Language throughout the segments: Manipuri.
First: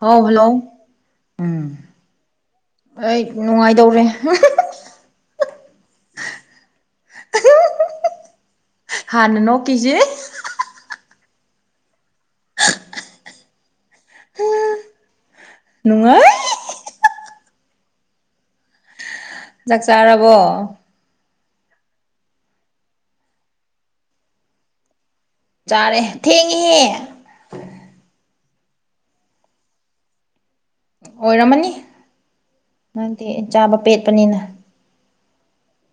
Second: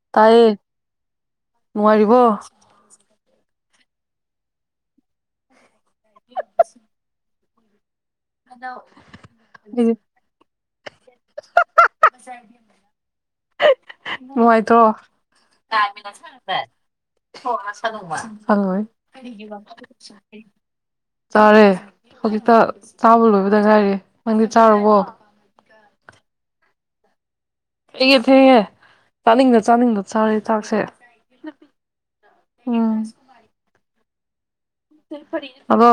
ꯍꯥꯎ ꯍꯜꯂꯣ ꯇꯥꯏꯌꯦ ꯎꯝ ꯅꯨꯡꯉꯥꯏꯔꯤꯕꯣ ꯑꯩ ꯅꯨꯡꯉꯥꯏꯗꯧꯔꯦ ꯂ ꯍꯥꯟꯅ ꯑꯗꯨ ꯅꯣꯛꯈꯤꯁꯦ ꯃꯣꯏꯠꯇ꯭ꯔꯣ ꯇꯥꯏꯃꯩ ꯂꯥꯠ ꯁꯥ ꯅꯨꯡꯉꯥꯏ ꯈꯪ ꯗꯥꯏ ꯔꯣꯪꯂꯥꯠ ꯁꯥꯅꯨ ꯃꯥ ꯑꯣꯏ ꯆꯥꯛ ꯆꯥꯔꯕꯣ ꯆꯥꯔꯦ ꯍꯧꯖꯤꯛꯇ ꯆꯥꯕ ꯂꯣꯏꯕꯗ ꯉꯥꯏꯔꯦ ꯅꯪꯗꯤ ꯆꯥꯔꯕꯣ ꯆꯥꯔꯦ ꯊꯦꯡꯉꯍꯦ ꯑꯩꯒꯤ ꯊꯦꯡꯉꯦ ꯆꯥꯅꯤꯡꯗ ꯆꯥꯅꯤꯡꯗ ꯆꯥꯔ ꯊꯥꯛꯁꯦ ꯑꯣꯏꯔꯝꯃꯅꯤ ꯅꯪꯗꯦ ꯆꯥꯕ ꯄꯦꯠꯄꯅꯤꯅ ꯑꯗꯣ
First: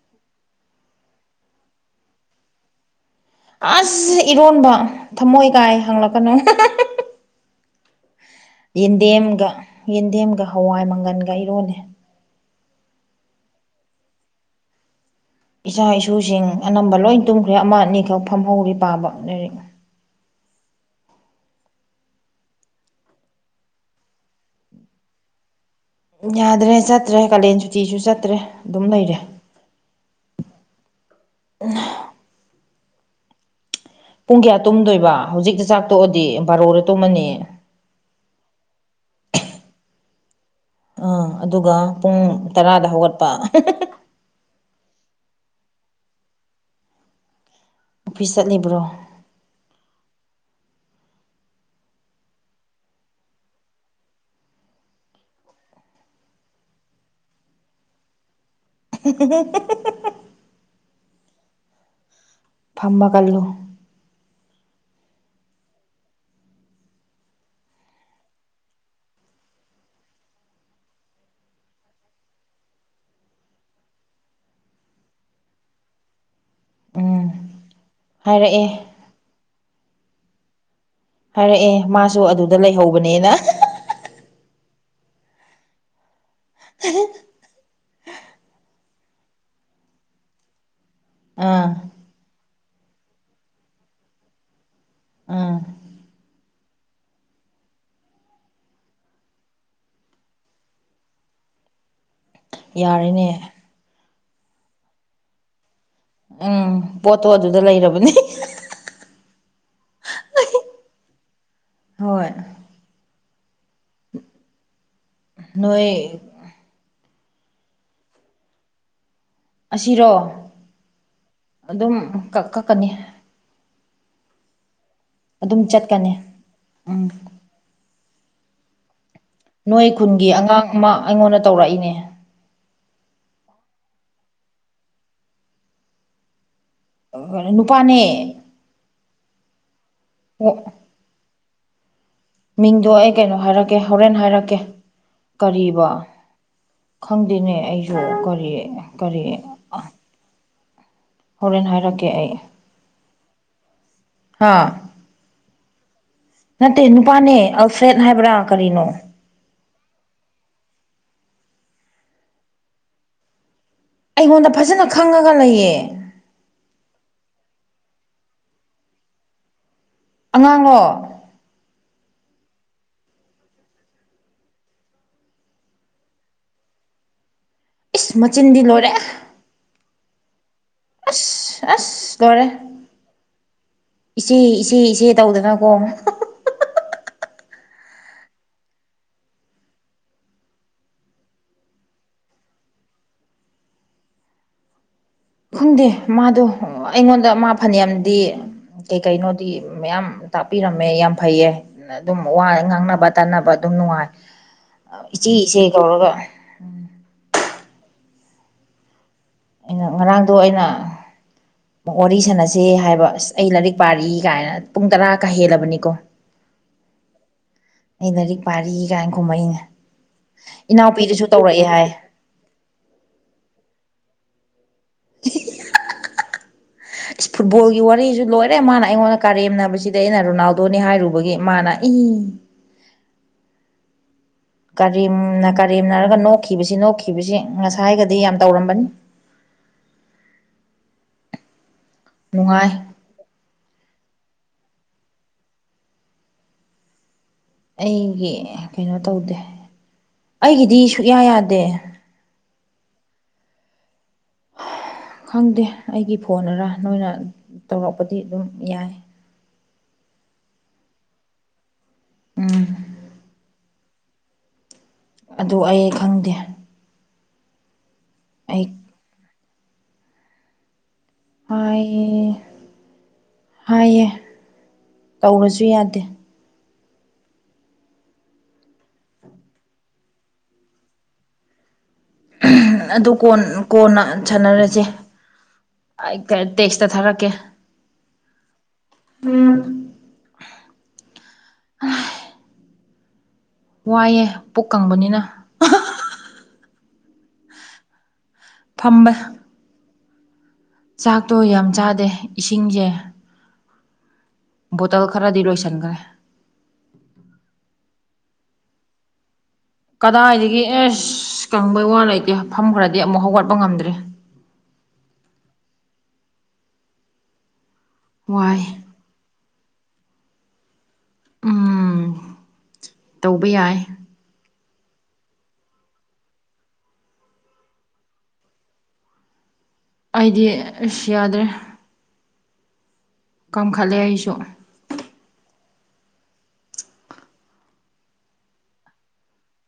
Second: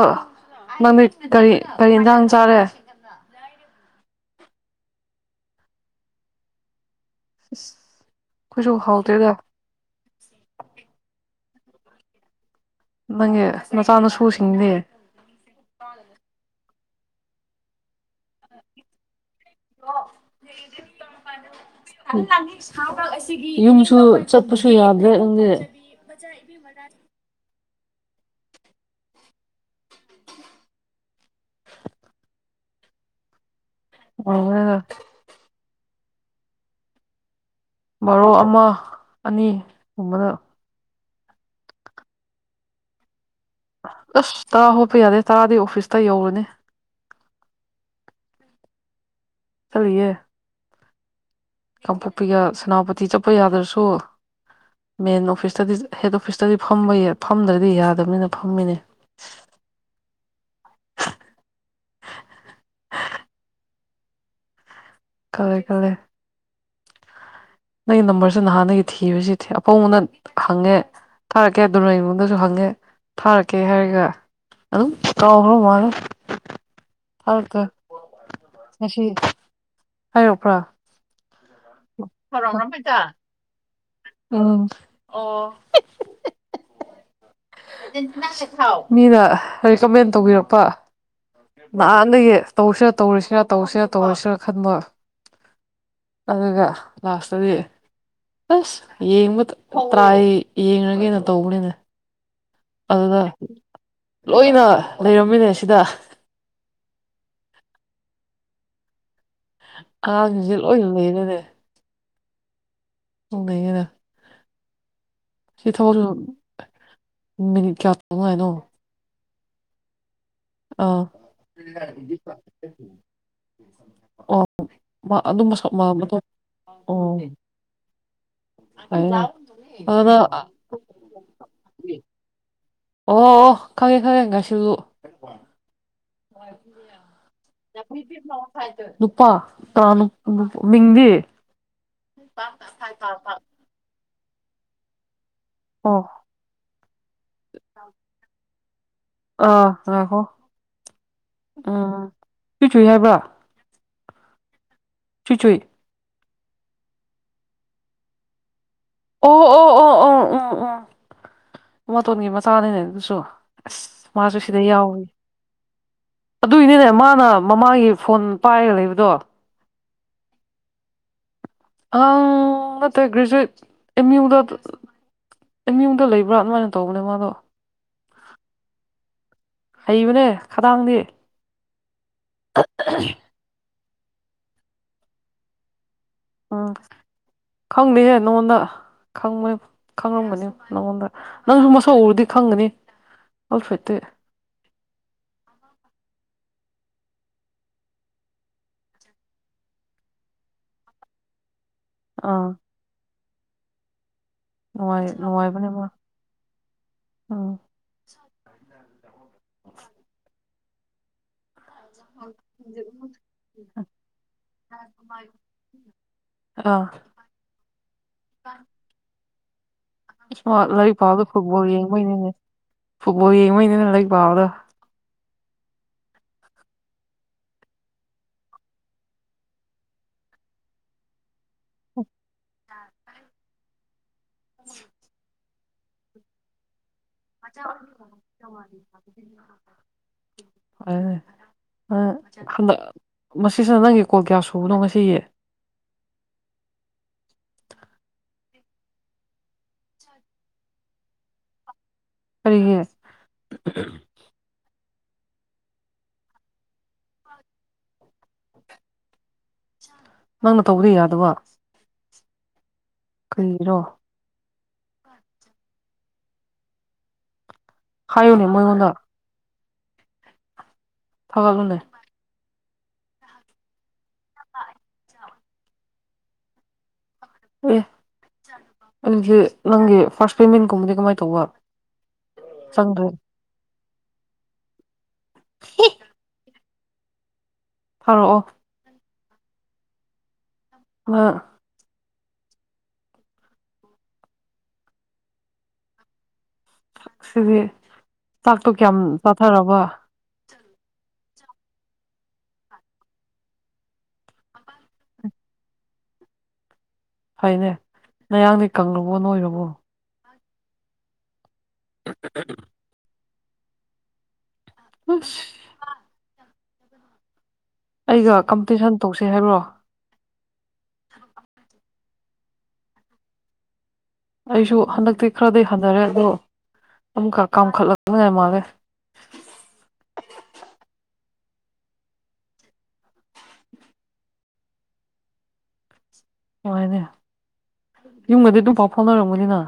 ꯃꯃꯤꯠ ꯀꯔꯤ ꯀꯔꯤ ꯏꯟꯁꯥꯡ ꯆꯥꯔꯦ ꯑꯩꯈꯣꯏꯁꯨ ꯑꯁ ꯏꯔꯣꯟꯕ ꯊꯃꯣꯏ ꯀꯥꯏ ꯍꯪꯂꯛꯀꯅꯨ ꯍꯥꯎꯇꯦꯗ ꯌꯦꯟꯗꯦꯝꯒ ꯌꯦꯟꯗꯦꯝꯒ ꯍꯋꯥꯏ ꯃꯪꯒꯜꯒ ꯏꯔꯣꯜꯂꯦ ꯅꯪꯅꯦ ꯃꯆꯥꯅꯨꯁꯨꯁꯤꯡꯗꯤ ꯏꯆꯥ ꯏꯁꯨꯁꯤꯡ ꯑꯅꯝꯕ ꯂꯣꯏ ꯇꯨꯝꯈ꯭ꯔꯦ ꯑꯃ ꯑꯅꯤꯈꯛ ꯐꯝꯍꯧꯔꯤ ꯄꯥꯕ ꯂꯥꯏꯔꯤꯛ ꯌꯨꯝꯁꯨ ꯆꯠꯄꯁꯨ ꯌꯥꯗ꯭ꯔꯦ ꯅꯪꯦ ꯌꯥꯗ꯭ꯔꯦ ꯆꯠꯇ꯭ꯔꯦ ꯀꯥꯂꯦꯟ ꯁꯨꯇꯤꯁꯨ ꯆꯠꯇ꯭ꯔꯦ ꯑꯗꯨꯝ ꯂꯩꯔꯦ ꯄꯨꯡ ꯀꯌꯥ ꯇꯨꯝꯗꯣꯏꯕ ꯍꯧꯖꯤꯛꯇꯤ ꯆꯥꯛ ꯇꯣꯛꯑꯗꯤ ꯕꯥꯔꯣꯗ ꯇꯨꯝꯃꯅꯤ ꯕꯥꯣ ꯑꯃ ꯑꯅꯤꯒꯨꯝꯕꯗ ꯑꯥ ꯑꯗꯨꯒ ꯄꯨꯡ ꯇꯔꯥꯗ ꯍꯧꯒꯠꯄ ꯑꯁ ꯇꯔꯥ ꯍꯣꯄ ꯌꯥꯗꯦ ꯇꯔꯥꯗꯤ ꯑꯣꯐꯤꯁꯇ ꯌꯧꯔꯨꯅꯦ ꯑꯣꯐꯤꯁ ꯆꯠꯂꯤꯕ꯭ꯔꯣ ꯁꯜꯦ ꯀꯥꯡꯄꯣꯛꯄꯤꯒ ꯁꯦꯅꯥꯄꯇꯤ ꯆꯠꯄ ꯌꯥꯗ꯭ꯔꯁꯨ ꯃꯦꯟ ꯑꯣꯐꯤꯁꯇꯗꯤ ꯍꯦꯠ ꯑꯣꯐꯤꯁꯇꯗꯤ ꯐꯝꯕ ꯐꯝꯗ꯭ꯔꯗꯤ ꯌꯥꯗꯕꯅꯤꯅ ꯐꯝꯃꯤꯅꯦ ꯐꯃꯒꯜꯂꯨ ꯀꯂꯦ ꯀꯂꯦ ꯅꯪꯒꯤ ꯅꯝꯕꯔꯁ ꯅꯍꯥꯟꯗꯒꯤ ꯊꯤꯕꯁꯤꯗꯤ ꯑꯄꯣꯡꯕꯅ ꯍꯪꯉꯦ ꯊꯥꯔꯛꯀꯦ ꯑꯗꯨꯅ ꯏꯃꯨꯡꯗꯁꯨ ꯍꯪꯉꯦ ꯊꯥꯔꯛꯀꯦ ꯍꯥꯏꯔꯒ ꯑꯗꯨꯝ ꯄꯥꯎꯕ꯭ꯔ ꯃꯥꯂꯦ ꯎꯝ ꯍꯗ ꯍꯥꯏꯔꯛꯑꯦ ꯉꯁꯤ ꯍꯥꯏꯔꯛꯄ꯭ꯔꯥ ꯍꯥꯏꯔꯛꯑꯦ ꯃꯥꯁꯨ ꯑꯗꯨꯗ ꯂꯩꯍꯧꯕꯅꯦꯅ ꯎꯝ ꯑꯣ ꯃꯤꯅ ꯔꯤꯀꯃꯦꯟ ꯇꯧꯕꯤꯔꯛꯄ ꯑꯥ ꯅꯍꯥꯟꯅꯌꯦ ꯇꯧꯁꯤꯔꯥ ꯇꯧꯔꯤꯁꯤꯔꯥ ꯇꯧꯁꯤꯔꯥ ꯇꯧꯔꯁꯤꯔꯥ ꯈꯟꯕ ꯎꯝ ꯑꯗꯨꯒ ꯂꯥꯁꯇꯗꯤ ꯑꯁ ꯌꯦꯡꯕ ꯇ꯭ꯔꯥꯏ ꯌꯦꯡꯉꯒꯩꯅꯣ ꯇꯧꯕꯅꯤꯅ ꯑꯗꯨꯅ ꯌꯥꯔꯦꯅꯦ ꯂꯣꯏꯅ ꯂꯩꯔꯝꯃꯤꯅꯦ ꯁꯤꯗ ꯎꯝ ꯄꯣꯠꯇꯣ ꯑꯗꯨꯗ ꯂꯩꯔꯕꯅꯤ ꯑꯉꯥꯡꯁꯦ ꯂꯣꯏ ꯂꯩꯅꯅꯦ ꯍꯣꯏ ꯎ ꯂꯩꯔ ꯁꯤ ꯅꯣꯏ ꯊꯕꯛꯁꯨ ꯃꯤꯅꯤꯠ ꯀꯌꯥ ꯇꯪꯉ ꯍꯥꯏꯅꯣ ꯑꯁꯤꯔꯣ ꯑꯥ ꯑꯗꯨꯝ ꯀꯛꯀꯅꯤ ꯑꯣ ꯑꯗꯨꯝꯕ ꯑꯗꯨꯝ ꯆꯠꯀꯅꯤ ꯑꯣ ꯎꯝ ꯍꯅ ꯅꯣꯏ ꯈꯨꯟꯒꯤ ꯑꯉꯥꯡ ꯑꯃ ꯑꯩꯉꯣꯟꯗ ꯇꯧꯔꯛꯏꯅꯦ ꯑꯣ ꯑꯣ ꯈꯪꯉꯦ ꯈꯪꯉꯦ ꯉꯥꯏꯁꯨ ꯅꯨꯄꯥꯅꯦ ꯅꯨꯄꯥ ꯇ꯭ꯔꯥꯅꯨ ꯑꯣ ꯃꯤꯡꯗꯤ ꯃꯤꯡꯗꯣ ꯑꯩ ꯀꯩꯅꯣ ꯍꯥꯏꯔꯛꯀꯦ ꯍꯣꯔꯦꯟ ꯍꯥꯏꯔꯛꯀꯦ ꯀꯔꯤꯕ ꯑꯣ ꯈꯪꯗꯦꯅꯦ ꯑꯩꯁꯨ ꯀꯔꯤ ꯀꯔꯤ ꯑꯥ ꯉꯥꯛꯈꯣ ꯍꯣꯔꯦꯟ ꯎꯝ ꯍꯥꯏꯔꯛꯀꯦ ꯑꯩ ꯁꯨ ꯁꯨꯏ ꯍꯥꯏꯕ꯭ꯔꯥ ꯍꯥꯥ ꯁꯨꯆꯏ ꯅꯠꯇꯦ ꯅꯨꯄꯥꯅꯦ ꯑꯜꯐ꯭ꯔꯦꯠ ꯍꯥꯏꯕ꯭ꯔꯥ ꯀꯔꯤꯅꯣ ꯑꯣ ꯑꯣ ꯑꯣ ꯑꯣ ꯎꯝ ꯎꯝ ꯃꯣꯇꯣꯟꯒꯤ ꯃꯆꯥꯅꯤꯅꯦ ꯑꯗꯨꯁꯨ ꯑꯁ ꯃꯥꯁꯨ ꯑꯩꯉꯣꯟꯗ ꯐꯖꯅ ꯈꯪꯉꯒ ꯂꯩꯌꯦ ꯑꯗꯨꯏꯅꯤꯅꯦ ꯃꯥꯅ ꯃꯃꯥꯒꯤ ꯐꯣꯟ ꯄꯥꯏꯔꯒ ꯂꯩꯕꯗꯣ ꯑꯉꯥꯡꯣ ꯑ ꯇ ꯭ꯔꯖꯨꯦꯠ ꯑ ꯑꯩ ꯃꯤ ꯌꯨꯡꯗ ꯂꯩꯕ꯭ꯔꯥ ꯑꯗꯨꯃꯥꯏꯅ ꯇꯧꯕꯅꯦ ꯃꯥꯗꯣ ꯏꯁ ꯃꯆꯤꯟꯗꯤ ꯂꯣꯏꯔꯦ ꯍꯥꯏꯕꯅꯦ ꯈꯗꯥꯡꯅꯤ ꯑꯁ ꯑꯁ ꯗꯔꯦ ꯏꯆꯦ ꯏꯆꯦ ꯏꯆꯦ ꯇꯧꯗꯅꯀꯣ ꯎꯝ ꯈꯪꯅꯤꯍꯦ ꯅꯉꯣꯟꯗ ꯈꯪꯕꯣꯏ ꯈꯪꯉꯝꯒꯅꯤ ꯅꯪꯉꯣꯟꯗ ꯅꯪꯁꯨ ꯃꯁꯧ ꯎꯔꯨꯗꯤ ꯈꯪꯒꯅꯤ ꯑꯣꯜꯐꯦꯠꯇ ꯈꯪꯗꯦ ꯃꯥꯗꯣ ꯑꯩꯉꯣꯟꯗ ꯃꯥ ꯐꯅꯌꯥꯝꯗꯤ ꯀꯩ ꯀꯩꯅꯣꯗꯤ ꯃꯌꯥꯝ ꯇꯥꯛꯄꯤꯔꯝꯃꯦ ꯌꯥꯝ ꯐꯩꯌꯦ ꯑꯗꯨꯝ ꯑꯥ ꯋꯥ ꯉꯥꯡꯅꯕ ꯇꯥꯟꯅꯕ ꯑꯗꯨꯝ ꯅꯨꯡꯉꯥꯏ ꯅꯨꯡꯉꯥꯏ ꯏꯆꯦ ꯏꯆꯦ ꯀꯧꯔꯒ ꯎꯝ ꯑꯥ [unintelligible] ꯑꯩꯅ ꯉꯔꯥꯡꯗꯣ ꯑꯩꯅ ꯋꯥꯔꯤ ꯁꯥꯟꯅꯁꯦ ꯍꯥꯏꯕ ꯑꯁ ꯑꯩ ꯂꯥꯏꯔꯤꯛ ꯄꯥꯔꯤ ꯀꯥꯏꯅ ꯄꯨꯡ ꯇꯔꯥꯀ ꯍꯦꯜꯂꯕꯅꯤꯀꯣ ꯑꯥ ꯑꯩ ꯂꯔꯤꯛ ꯄꯥꯔꯤ ꯀꯥꯏꯅ ꯈꯨꯝꯛ ꯏꯅꯦ ꯑ ꯂꯥꯏꯔꯤꯛ ꯄꯥꯕꯗ ꯐꯨꯠꯕꯣꯜ ꯌꯦꯡꯕꯩꯅꯤꯅꯦ ꯐꯨꯠꯕꯣꯜ ꯌꯦꯡꯕꯩꯅꯤꯅꯦ ꯂꯥꯏꯔꯤꯛ ꯄꯥꯕꯗ [unintelligible] ꯐꯨꯠꯕꯣꯜꯒꯤ ꯋꯥꯔꯤꯁꯨ ꯂꯣꯏꯔꯦ ꯃꯥꯅ ꯑꯩꯉꯣꯟꯗ ꯀꯥꯔꯦꯝꯅꯕꯁꯤꯗ ꯑꯩꯅ ꯔꯣꯅꯥꯜꯗꯣꯅꯤ ꯍꯥꯏꯔꯨꯕꯒꯤ ꯃꯥꯅ ꯏ ꯀꯔꯤꯝꯅ ꯀꯔꯤꯝꯅꯔꯒ ꯅꯣꯛꯈꯤꯕꯁꯤ ꯅꯣꯛꯈꯤꯕꯁꯤ ꯉꯁꯥꯏꯒꯗꯤ ꯌꯥꯝ ꯇꯧꯔꯝꯕꯅꯤ ꯑ ꯅꯨꯡꯉꯥꯏ [unintelligible] ꯃꯁꯤꯁꯤꯅ ꯅꯪꯒꯤ ꯀꯣꯜ ꯀꯌꯥ ꯁꯨꯕꯅꯣ ꯉꯁꯤ ꯑꯩꯒꯤ ꯀꯩꯅꯣ ꯇꯧꯗꯦ ꯑꯩꯒꯤꯗꯤ ꯁꯨꯛꯌꯥ ꯌꯥꯗꯦ ꯀꯔꯤꯒꯤ ꯈꯪꯗꯦ ꯑꯩꯒꯤ ꯐꯣꯟ ꯑꯔ ꯅꯣꯏꯅ ꯇꯧꯔꯛꯄꯗꯤ ꯑꯗꯨꯝ ꯌꯥꯏ ꯅꯪꯅ ꯇꯧꯕꯗ ꯌꯥꯗꯕ ꯎꯝ ꯀꯏꯒꯤꯔꯣ ꯑꯗꯨ ꯑꯩ ꯈꯪꯗꯦ ꯍꯥꯏꯌꯣꯅꯦ ꯑꯩ ꯃꯣꯏꯉꯣꯟꯗ ꯊꯥꯒꯠꯂꯨꯅꯦ ꯍꯥꯏꯌꯦ ꯍꯥꯏꯌꯦ [unintelligible] ꯇꯧꯔꯁꯨ ꯌꯥꯗꯦ ꯑꯦ ꯑꯗꯨꯗꯤ ꯅꯪꯒꯤ ꯐꯥꯔꯁ ꯄꯦꯃꯦꯟꯒꯨꯝꯕꯗꯤ ꯀꯃꯥꯏꯅ ꯇꯧꯕ ꯆꯪꯗ꯭ꯔꯦ ꯑꯗꯨ ꯀꯣꯟ ꯀꯣꯟꯅ ꯁꯥꯟꯅꯔꯁꯦ ꯇꯦꯛꯁꯇ ꯊꯥꯔꯛꯀꯦ ꯊꯥꯔꯛ ꯑꯣ [unintelligible] ꯍ ꯋꯥꯏꯑꯦ ꯄꯨꯛ ꯀꯪꯕꯅꯤꯅ ꯁꯤꯗꯤ ꯆꯥꯛꯇꯣ ꯀꯌꯥꯝ ꯐꯝꯕ ꯆꯥꯊꯔꯕ ꯆꯥꯛꯇꯣ ꯌꯥꯝ ꯆꯥꯗꯦ ꯏꯁꯤꯡꯁꯦ ꯕꯣꯇꯜ ꯈꯔꯗꯤ ꯂꯣꯏꯁꯤꯟꯈ꯭ꯔꯦ ꯐꯩꯅꯦ ꯅꯌꯥꯡꯗꯤ ꯀꯪꯂꯨꯕꯣ ꯅꯣꯏꯔꯕꯣ ꯀꯗꯥꯏꯗꯒꯤ ꯑꯦꯁ ꯀꯪꯕꯩ ꯋꯥ ꯂꯩꯇꯦ ꯃꯐꯝ ꯈꯔꯗꯤ ꯑꯃꯨꯛ ꯍꯧꯒꯠꯄ ꯉꯝꯗ꯭ꯔꯦ ꯎꯁ ꯑꯩꯒ ꯋꯥꯏ ꯀꯝꯄꯤꯇꯤꯁꯟ ꯇꯧꯁꯤꯦ ꯍꯥꯏꯕ꯭ꯔꯣ ꯎꯝ ꯇꯧꯕ ꯌꯥꯏ ꯑꯩꯁꯨ ꯍꯟꯗꯛꯇꯤ ꯈꯔꯗꯤꯩ ꯍꯟꯊꯔꯦ ꯑꯗꯣ ꯑꯃꯛ ꯀꯥꯝꯈꯠꯂꯛꯇꯅꯉꯥꯏ ꯃꯥꯜꯂꯦ ꯑꯩꯗꯤ ꯑꯁ ꯌꯥꯗ꯭ꯔꯦ ꯀꯝꯈꯠꯂꯦ ꯑꯩꯁꯨ ꯅꯨꯉꯥꯏꯅꯦ ꯌꯨꯝꯒꯗꯤ ꯑꯗꯨꯝ ꯄꯥꯎ ꯐꯥꯎꯅꯔꯝꯒꯅꯤꯅ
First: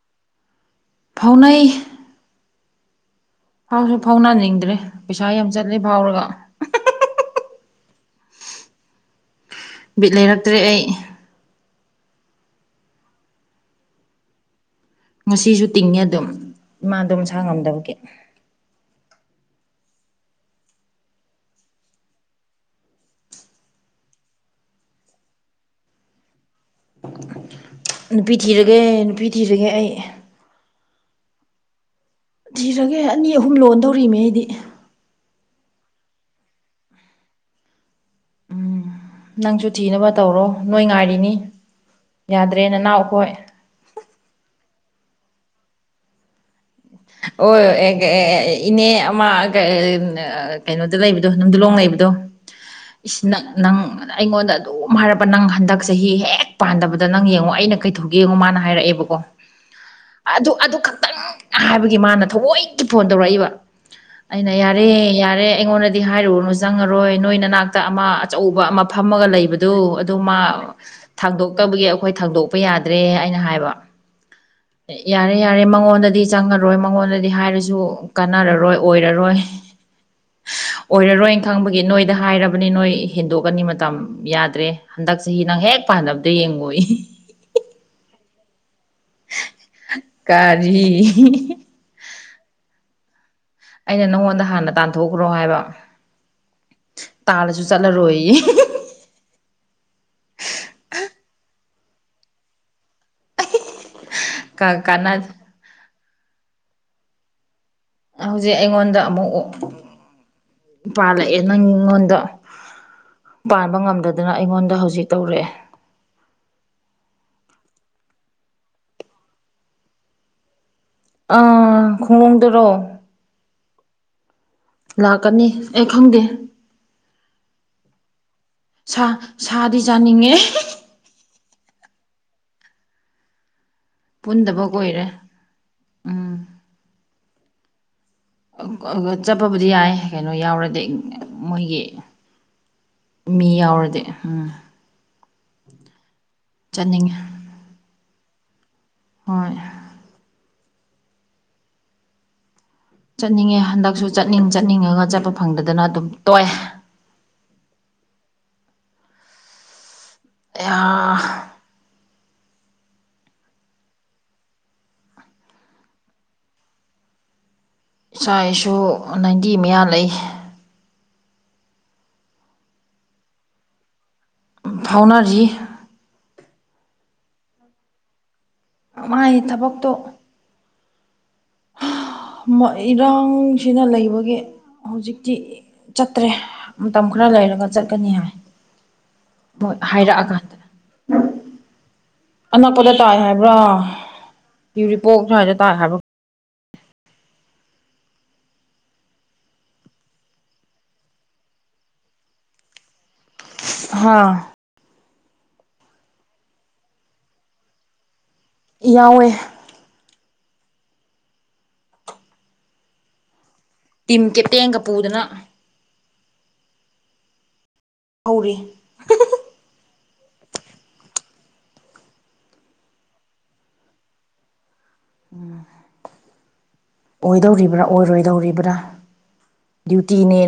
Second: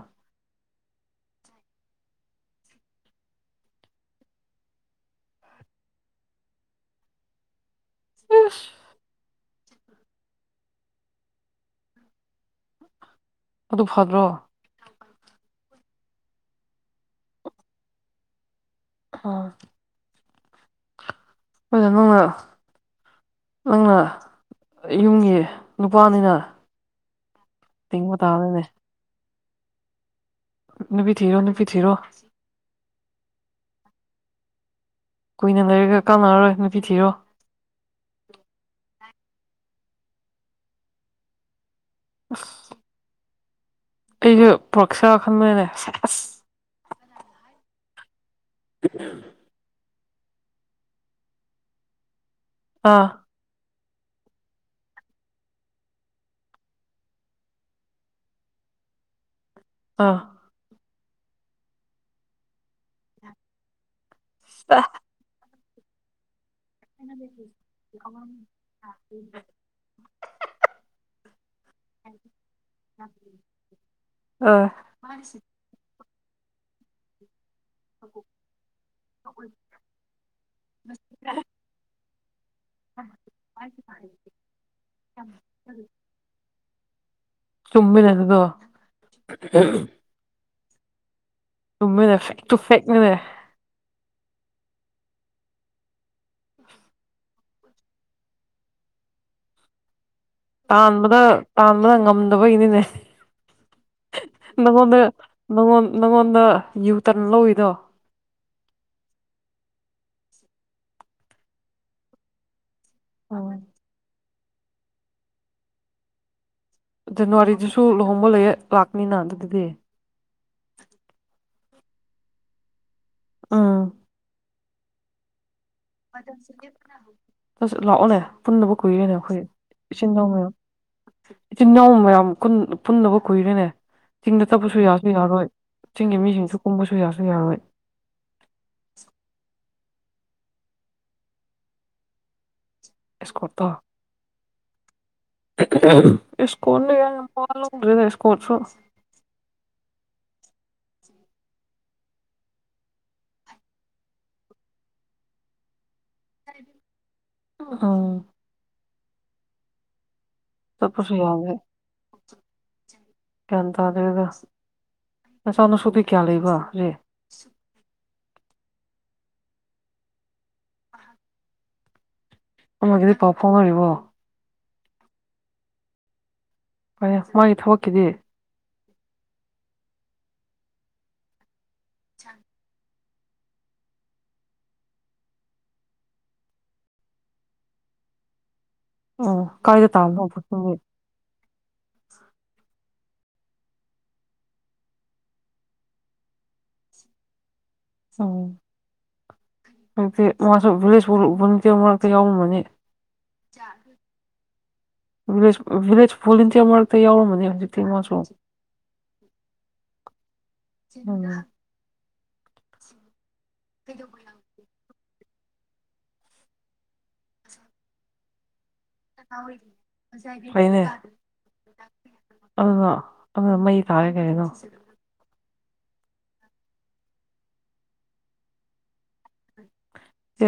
ꯐꯥꯎꯅꯩ ꯐꯥꯎꯁꯨ ꯐꯥꯎꯅꯅꯤꯡꯗ꯭ꯔꯦ ꯄꯩꯁꯥ ꯌꯥꯝ ꯆꯠꯂꯦ ꯐꯥꯎꯔꯒ ꯎꯁ ꯕꯤꯠ ꯂꯩꯔꯛꯇ꯭ꯔꯦ ꯑꯩ ꯑꯗꯨ ꯐꯗ꯭ꯔꯣ ꯉꯁꯤꯁꯨ ꯇꯤꯡꯉꯦ ꯑꯗꯨꯝ ꯏꯃꯥꯗꯣ ꯃꯁꯥ ꯉꯝꯗꯕꯒꯤ ꯑ ꯍꯣꯏ ꯅꯪꯅ ꯅꯪꯅ ꯌꯨꯝꯒꯤ ꯅꯨꯄꯥꯅꯤꯅ ꯇꯤꯡꯕ ꯅꯨꯄꯤ ꯇꯥꯕꯅꯤꯅꯦ ꯊꯤꯔꯒꯦ ꯅꯨꯄꯤ ꯊꯤꯔꯒꯦ ꯑꯩ ꯅꯨꯄꯤ ꯊꯤꯔꯣ ꯅ ꯅꯨ ꯐ ꯊꯤꯔꯣ ꯊꯤꯔꯒꯦ ꯑꯅꯤ ꯑꯍꯨꯝ ꯂꯣꯟ ꯇꯧꯔꯤꯅꯦ ꯑꯩꯗꯤ ꯀꯨꯏꯅ ꯂꯩꯔꯒ ꯀꯥꯟꯅꯔꯔꯣꯏ ꯅꯨꯄꯤ ꯊꯤꯔꯣ ꯎꯝ ꯅꯪꯁꯨ ꯊꯤꯅꯕ ꯇꯧꯔꯣ ꯅꯣꯏ ꯉꯥꯏꯔꯤꯅꯤ ꯌꯥꯗ꯭ꯔꯦ ꯅꯅꯥꯎ ꯑꯩꯈꯣꯏ ꯑꯩꯁꯨ ꯄ꯭ꯔꯛꯁꯔ ꯈꯟꯕꯅꯦ ꯑ ꯑꯁ ꯑꯣ ꯑꯦ ꯏꯅꯦ ꯑꯃꯥ ꯀꯩꯅꯣꯗ ꯂꯩꯕꯗꯣ ꯅꯨꯡ ꯂꯣꯡ ꯂꯩꯕꯗꯣ ꯑꯥ ꯅ ꯅꯪ ꯑꯩꯉꯣꯟꯗ ꯑꯗꯨꯝ ꯍꯥꯏꯔꯕꯄ ꯅꯪ ꯍꯟꯗꯛ ꯆꯍꯤ ꯍꯦꯛ ꯄꯥꯟꯗꯕꯗ ꯅꯪ ꯌꯦꯡꯉꯣ ꯑꯩꯅ ꯀꯩꯊꯣꯛ ꯌꯦꯡꯉꯨ ꯃꯥꯅ ꯍꯥꯏꯔꯛꯑꯦꯕꯀꯣ ꯑꯥ ꯑꯗꯨ ꯑꯗꯨ ꯈꯛꯇꯪ ꯍꯥꯏꯕꯒꯤ ꯃꯥꯅ ꯊꯑꯣꯣꯏꯒꯤ ꯐꯣꯟ ꯇꯧꯔꯛꯏꯕ ꯑꯩꯅ ꯌꯥꯔꯦ ꯌꯥꯔꯦ ꯑꯩꯉꯣꯟꯗꯗꯤ ꯍꯥꯏꯔꯨꯔꯅꯨ ꯆꯪꯉꯔꯣꯏ ꯅꯣꯏ ꯅꯅꯥꯛꯇ ꯑꯃ ꯑꯆꯧꯕ ꯑꯃ ꯐꯝꯃꯒ ꯂꯩꯕꯗꯨ ꯑꯗꯨ ꯃꯥ ꯊꯥꯡꯗꯣꯛꯇꯕꯒꯤ ꯑꯩꯈꯣꯏ ꯊꯥꯡꯗꯣꯛꯄ ꯌꯥꯗ꯭ꯔꯦ ꯑꯅ ꯍꯥꯏꯕ ꯑꯥ ꯌꯥꯔꯦ ꯃꯉꯣꯟꯗꯗꯤ ꯆꯪꯉꯔꯣꯏ ꯃꯉꯣꯟꯗ ꯍꯥꯏꯔ ꯀꯣꯏꯣꯏꯣꯏ ꯈ ꯍꯥꯏ ꯕꯅꯤ ꯅꯣꯏ ꯍꯦꯟꯗꯣꯛꯑꯅꯤ ꯃꯇꯝ ꯌꯥꯗ꯭ꯔꯦ ꯍꯟꯗꯛ ꯆꯍꯤ ꯅꯪ ꯍꯦꯛ ꯄꯥꯅꯕꯗ ꯌꯦꯡꯉꯨꯏ ꯆꯨꯝꯃꯤꯟ ꯑꯗꯨ ꯑꯗꯨ ꯀꯥꯔꯤ ꯇꯃꯦꯅꯦ ꯐꯦꯛ ꯇꯨ ꯐꯦꯛꯅꯦꯅꯦ ꯑꯩꯅ ꯅꯪꯉꯣꯟꯗ ꯍꯥꯟꯅ ꯇꯥꯟꯊꯣꯛꯈ꯭ꯔꯣ ꯍꯥꯏꯕ ꯇꯥꯔꯁꯨ ꯆꯂ ꯔꯣꯍꯤ ꯇꯥꯟꯕꯗ ꯇꯥꯟꯕꯗ ꯉꯝꯗꯕꯒꯤꯅꯤꯅꯦ ꯅꯉꯣꯟꯗ ꯀꯥꯟꯅ ꯅꯪꯉꯣꯟ ꯅꯪꯉꯣꯟꯗ ꯌꯨꯇꯅ ꯂꯧꯏꯗꯣ ꯍꯧꯖꯤꯛ ꯑꯩꯉꯣꯟꯗ ꯑꯃꯨꯛ ꯄꯥꯜꯂꯛꯑꯦ ꯅꯪ ꯑꯩꯉꯣꯟꯗ ꯄꯥꯟꯕ ꯉꯝꯗꯗꯅ ꯑꯩꯉꯣꯟꯗ ꯍꯧꯖꯤꯛ ꯇꯧꯔꯛꯑꯦ ꯖꯅꯋꯥꯔꯤꯗꯨꯁꯨ ꯂꯨꯍꯣꯡꯕ ꯂꯩꯌꯦ ꯂꯥꯛꯅꯤꯅ ꯑꯗꯨꯗꯤ ꯑꯥ ꯈꯣꯡꯡꯂꯣꯝꯗꯔꯣ ꯑꯥ ꯂꯥꯛꯀꯅꯤ ꯑꯩ ꯈꯪꯗꯦ ꯑꯁ ꯂꯥꯛꯑꯣꯅꯦ ꯄꯨꯟꯅꯕꯨ ꯁꯥ ꯀꯨꯏꯔꯦꯅꯦ ꯑꯩꯈꯣꯏ ꯁꯥꯗꯤ ꯏꯆꯤꯟ ꯏꯅꯥꯎ ꯆꯥꯅꯤꯡꯉꯦ ꯃꯌꯥꯝ ꯏꯆꯦ ꯏꯅꯥꯎ ꯃꯌꯥꯝ ꯄꯨꯟꯅꯕ ꯀꯨꯏꯔꯦꯅꯦ ꯆꯤꯡꯗ ꯄꯨꯟꯗꯕ ꯇꯞꯄꯁꯨ ꯀꯨꯏꯔꯦ ꯌꯥꯁꯨ ꯌꯥꯔꯣꯏ ꯆꯤꯡꯒꯤ ꯎꯝ ꯃꯤꯁꯤꯡꯁꯨ ꯀꯨꯝꯕꯁꯨ ꯌꯥꯁꯨ ꯌꯥꯔꯣꯏ ꯆꯠꯄꯕꯨꯗꯤ ꯌꯥꯏ ꯀꯩꯅꯣ ꯌꯥꯎꯔꯗꯤ ꯃꯣꯏꯒꯤ ꯃꯤ ꯏꯁꯀꯣꯔꯠꯇꯣ ꯌꯥꯎꯔꯗꯤ ꯎꯝ ꯏꯁꯀꯣꯜ ꯆꯠꯅꯤꯡꯉꯦ ꯌꯥꯜꯗꯗꯀꯣꯠꯁꯨ ꯍꯣꯏ ꯆꯠꯅꯤꯡꯉꯦ ꯍꯟꯗꯛꯁꯨ ꯆꯠꯅꯤꯡ ꯆꯠꯅꯤꯡꯉꯒ ꯆꯠꯄ ꯐꯪꯗꯗꯅ ꯑꯗꯨꯝ ꯇꯣꯛꯑꯦ ꯑ ꯑꯌꯥ ꯆ ꯄꯨꯁꯨ ꯌꯥꯒꯦ ꯒ꯭ꯌꯥꯟ ꯇꯥꯗꯦꯗ ꯅꯆꯥꯅꯁꯨꯕꯤ ꯀꯌꯥ ꯂꯩꯕ ꯍꯧꯖꯤꯦ ꯏꯆꯥ ꯏꯁꯨ ꯅꯥꯏꯟꯇꯤ ꯃꯌꯥ ꯂꯩ ꯑꯃꯒꯤꯒꯗꯤ ꯄꯥꯎ ꯐꯥꯎꯅꯔꯤꯕꯣ ꯐꯥꯎꯅꯔꯤ ꯐꯔ ꯃꯥꯒꯤ ꯊꯕꯛꯀꯤꯗꯤ ꯃꯥꯥꯏ ꯊꯕꯛꯇꯣ ꯏꯔꯥꯡꯁꯤꯅ ꯂꯩꯕꯒꯤ ꯍꯧꯖꯤꯛꯇꯤ ꯆꯠꯇ꯭ꯔꯦ ꯃꯇꯝ ꯈꯔ ꯂꯩꯔꯒ ꯆꯠꯀꯅꯤ ꯍꯥꯏ ꯎꯝ ꯍꯣꯏ ꯀꯥꯏꯗ ꯇꯥꯕꯅꯣ ꯍꯥꯏꯔꯛꯑꯀꯥꯟꯗ ꯑꯣꯄꯣꯔꯆꯨꯅꯤꯇꯤ ꯑꯅꯛꯄꯗ ꯇꯥꯏ ꯍꯥꯏꯕ꯭ꯔꯥ ꯌꯎꯔꯤꯄꯣꯛ ꯁ꯭ꯋꯥꯏꯗ ꯇꯥꯏ ꯍꯥꯏꯕ꯭ꯔꯥ ꯑ ꯍꯧꯖꯤꯛꯇꯗꯤ ꯃꯥꯁꯨ ꯚꯤꯂꯦꯖ ꯄꯨꯕ ꯅꯠꯇ ꯃꯔꯛꯇ ꯌꯥꯎꯔꯝꯃꯅꯤ [inaudible] ꯍꯥ ꯕꯤꯂꯦꯖ ꯕꯤꯂꯦꯖ ꯐꯣꯂꯤꯟꯁꯦ ꯃꯥꯇ ꯌꯥꯎꯔꯣ ꯃꯅꯤ ꯍꯧꯖꯤꯛꯇꯤꯁꯨ [inaudible] ꯌꯥꯎꯋꯦ ꯎꯝ ꯇꯤꯝ ꯀꯦꯞꯇꯦꯟꯒ ꯄꯨꯗꯅ ꯍꯧꯔꯤ ꯍꯣꯏ ꯅꯦ ꯑꯗꯨꯗꯣ ꯑꯗꯨ ꯃꯩ ꯇꯥꯔꯦ ꯀꯩꯅꯣ ꯑꯣꯏꯗꯧꯔꯤꯕ꯭ꯔꯥ ꯑꯣꯏꯔꯣꯏꯗꯧꯔꯤꯕ꯭ꯔꯥ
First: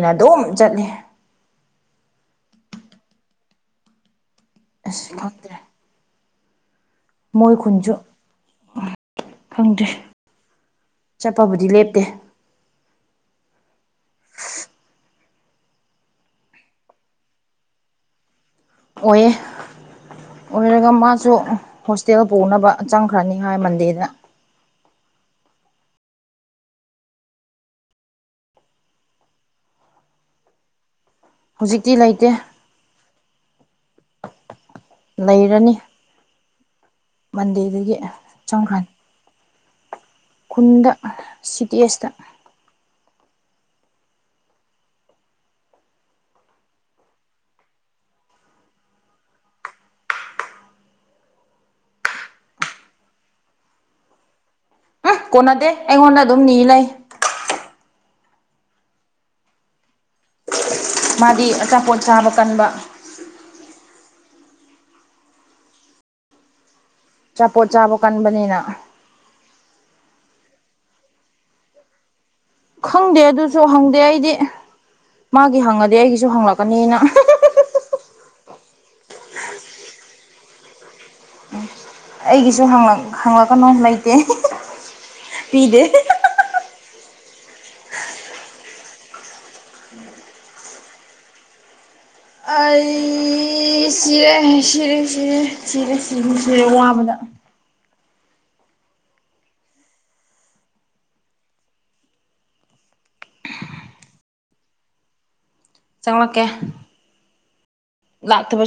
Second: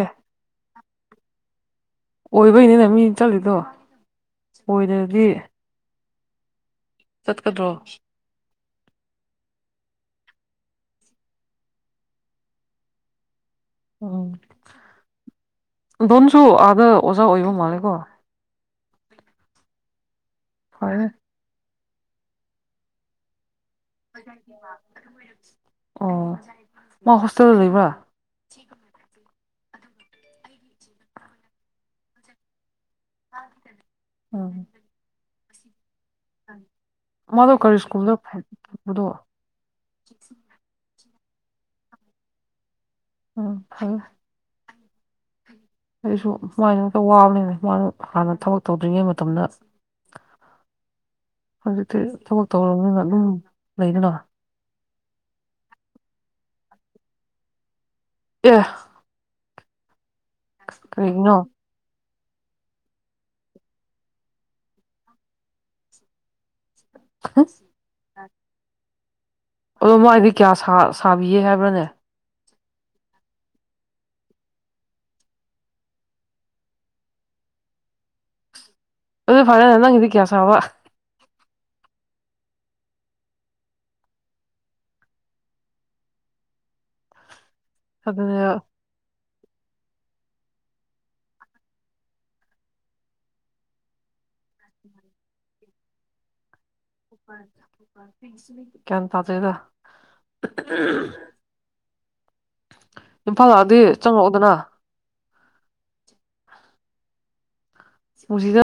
ꯑꯦ ꯑꯗꯨꯝ ꯆꯠꯂꯤ ꯑꯣꯏꯕꯩꯅꯤꯅ ꯃꯤ ꯆꯠꯂꯤꯗꯣ ꯑꯁ ꯑꯣꯏꯗ꯭ꯔꯗꯤ ꯈꯪꯗ꯭ꯔꯦ ꯃꯣꯏ ꯆꯠꯀꯗ꯭ꯔꯣ ꯈꯨꯟꯁꯨ ꯈꯪꯗ꯭ꯔꯦ ꯆꯠꯄꯕꯨꯗꯤ ꯂꯦꯞꯇꯦ ꯎꯝ ꯑꯗꯨꯝꯁꯨ ꯑꯥꯗ ꯑꯣꯖꯥ ꯑꯣꯏꯕ ꯃꯥꯜꯂꯦꯀꯣ ꯑꯣꯏꯌꯦ ꯑꯣꯏꯔꯒ ꯐꯔꯦ ꯃꯥꯁꯨ ꯍꯣꯁꯇꯦꯜ ꯄꯨꯅꯕ ꯆꯪꯈ꯭ꯔꯅꯤ ꯍꯥꯏ ꯃꯟꯗꯦꯗ ꯑꯣ ꯃꯥ ꯍꯣꯁꯇꯦꯜꯗ ꯂꯩꯕꯔꯥ ꯊ [unintelligible] ꯍꯧꯖꯤꯛꯇꯤ ꯂꯩꯇꯦ ꯑꯣ ꯂꯩꯔꯅꯤ ꯃꯥꯗꯣ ꯀꯔꯤ ꯃꯟꯗꯦꯗꯒꯤ ꯁ꯭ꯀꯨꯜꯗ ꯆꯡꯈꯔꯅꯤ ꯄꯨꯕꯗꯣ ꯈꯨꯟꯗ ꯁꯤꯇꯤꯁꯇ ꯎꯝ ꯐꯩꯌꯦ ꯑꯩꯁꯨ ꯃꯥꯏꯅ ꯑꯝꯇ ꯋꯥꯕꯅꯤꯅ ꯃꯥꯅ ꯍꯥꯟꯅ ꯊꯕꯛ ꯇꯧꯗ꯭ꯔꯤꯉꯩ ꯃꯇꯝꯗ ꯍꯧꯖꯤꯛꯇꯤ ꯊꯕꯛ ꯇꯧꯔꯕꯅꯤꯅ ꯑꯗꯨꯝ ꯂꯩꯗꯅ ꯎꯝ ꯀꯣꯟꯅꯗꯦ ꯑꯩꯉꯣꯟꯗ ꯑꯗꯨꯝ ꯅꯤ ꯂꯩ ꯑꯦ ꯀꯔꯤꯒꯤꯅꯣ ꯃꯥꯗꯤ ꯑꯆꯥꯄꯣꯠ ꯆꯥꯕ ꯀꯟꯕ ꯑꯆꯥꯄꯣꯠ ꯆꯥꯕ ꯀꯟꯕꯅꯤꯅ ꯑꯗꯣ ꯃꯥꯒꯤꯗꯤ ꯀꯌꯥ ꯁꯥꯕꯤꯌꯦ ꯍꯥꯏꯕ꯭ꯔꯅꯦ ꯈꯪꯗꯦ ꯑꯗꯨꯁꯨ ꯍꯪꯗꯦ ꯑꯩꯗꯤ ꯃꯥꯒꯤ ꯍꯪꯉꯗꯤ ꯑꯩꯒꯤꯁꯨ ꯍꯪꯂꯛꯀꯅꯤꯅ ꯑꯗꯨ ꯐꯥꯔꯦꯅꯦ ꯅꯪꯒꯤꯗꯤ ꯀꯌꯥꯁꯥꯕ ꯑꯩꯒꯤꯁꯨ ꯍꯪꯂꯛꯀꯅꯣ ꯂꯩꯇꯦ ꯄꯤꯗꯦ ꯑꯗꯨꯅꯦꯕꯥ ꯑꯩ ꯁꯤꯔꯦ ꯁꯤꯔꯦ ꯁꯤꯔꯦ ꯁꯤꯔꯦ ꯁꯤꯔꯦ ꯁꯤꯔꯦ ꯋꯥꯕꯗ ꯒꯌ꯭ꯥꯟ ꯇꯥꯗꯦꯗꯥ ꯏꯝꯐꯥꯜ ꯂꯥꯛꯑꯗꯤ ꯆꯪꯉꯛꯎꯗꯅ ꯆꯪꯂꯛꯀꯦ ꯂꯥꯛꯇꯕꯁꯨ ꯃꯨꯖꯤꯗ